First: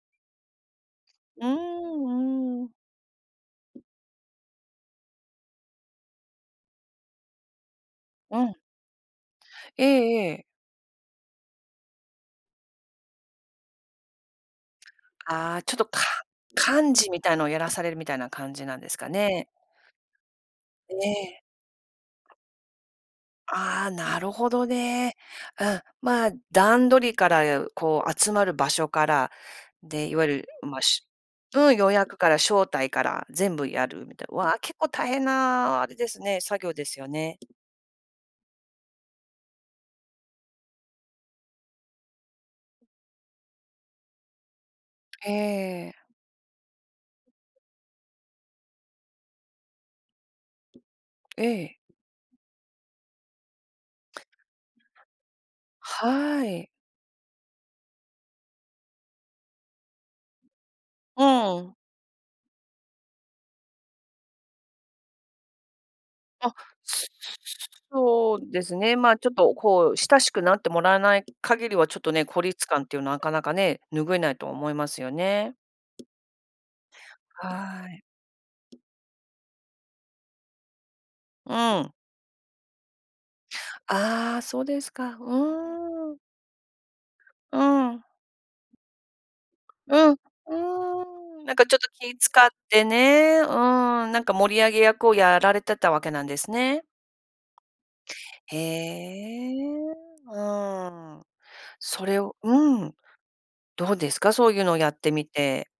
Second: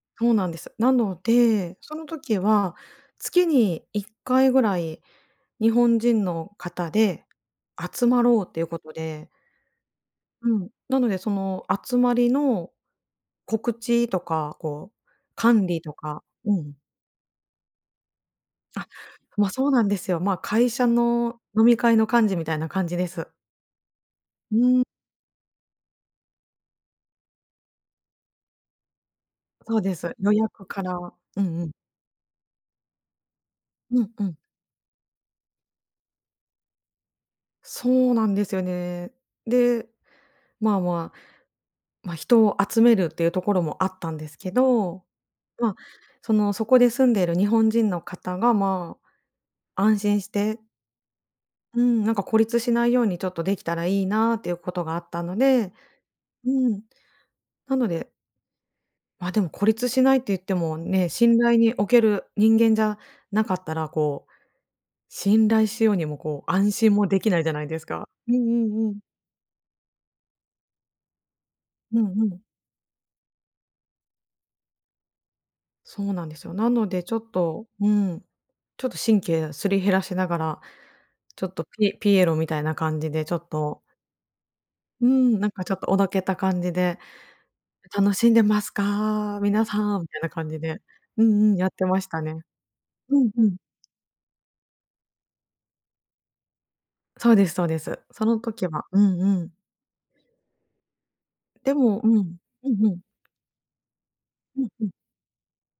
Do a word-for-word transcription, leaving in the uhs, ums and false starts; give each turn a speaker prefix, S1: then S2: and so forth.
S1: そうなんです。なの
S2: うー
S1: で、その時
S2: ん、うん。
S1: は、月にいっかいぐらい、日本人の方で集ま
S2: う
S1: ろうっ
S2: ん。
S1: ていうことで。
S2: ええええ。
S1: うん。なのでその、集まりの告知とか、こう
S2: ああ、
S1: 管
S2: ちょっ
S1: 理
S2: と、
S1: と
S2: か
S1: かうん。
S2: 幹事みたいのを、やらされるみたいな感じなん
S1: あ、
S2: ですかね？
S1: ま、そうなんですよ。ま、会社の
S2: ね。
S1: 飲み会の、幹事みたいな感じです。
S2: ああ、なるほ
S1: う
S2: ど
S1: ん。
S2: ね。うん、まあ、段取りからいう、こう集まる場所から、
S1: そうで
S2: で、
S1: す、
S2: いわゆ
S1: 予
S2: る、
S1: 約
S2: ま、
S1: から。
S2: し
S1: う
S2: ゅ
S1: んう
S2: う
S1: ん。
S2: ん、予約から招待から、全部や
S1: う
S2: る
S1: ん、
S2: み
S1: う
S2: た
S1: ん。
S2: わ、結構大変なあれですね、作業ですよね。
S1: そうなんですよね。で、まあまあ、ま、人を集めるっていうところもあったんですけど、ま、
S2: ええ。
S1: その、そこで住んでる日本人の方が、まあ、安心して
S2: ええ。
S1: うん、なんか孤立しないように、ちょっとできたらいいなっていうことがあったので
S2: はい。
S1: うん。なのでま、でも孤立しないって言ってもね、
S2: う
S1: 信頼に
S2: ん。
S1: 置ける人間じゃなかったら、こう、信頼しようにも、こう
S2: あ。
S1: 安心
S2: す
S1: もできな
S2: す
S1: いじゃない
S2: す
S1: ですか。うん
S2: そうで
S1: う
S2: す
S1: んう
S2: ね、
S1: ん。
S2: まあ、ちょっとこう、親しくなってもらえない限りはち
S1: う
S2: ょっ
S1: ん
S2: と
S1: う
S2: ね、
S1: ん。
S2: 孤立感っていうのは、なかなかね、拭えないと思いますよね。
S1: そうなんですよ。なのでちょっとう
S2: はい。
S1: ん。ちょっと神経、すり減らしながら、ちょっ
S2: う
S1: と
S2: ん。
S1: ピピエロみたいな感じで、ちょっと。
S2: ああ、そうです
S1: う
S2: か。う
S1: ん、なんかちょっと、おど
S2: ーん。
S1: けた感じで
S2: うん。
S1: 「楽しんでますか？皆さん」み
S2: うん、う
S1: たいな感じでう
S2: ーん。
S1: ん
S2: な
S1: う
S2: ん
S1: ん、
S2: か
S1: やっ
S2: ちょっ
S1: て
S2: と、
S1: まし
S2: 気
S1: たね。
S2: 使って
S1: うん、
S2: ね。
S1: う
S2: う
S1: ん。
S2: ん、なんか盛り上げ役を、やられてたわけなんですね。
S1: そうですそうです。その
S2: へ
S1: 時は。うんうん。
S2: え。うん。
S1: でも
S2: そ
S1: う
S2: れを
S1: ん。うん、
S2: う
S1: ふ
S2: ん。
S1: ん。
S2: どうですか？そうい
S1: う
S2: う
S1: ん、
S2: のを
S1: う
S2: や
S1: ん。
S2: ってみて。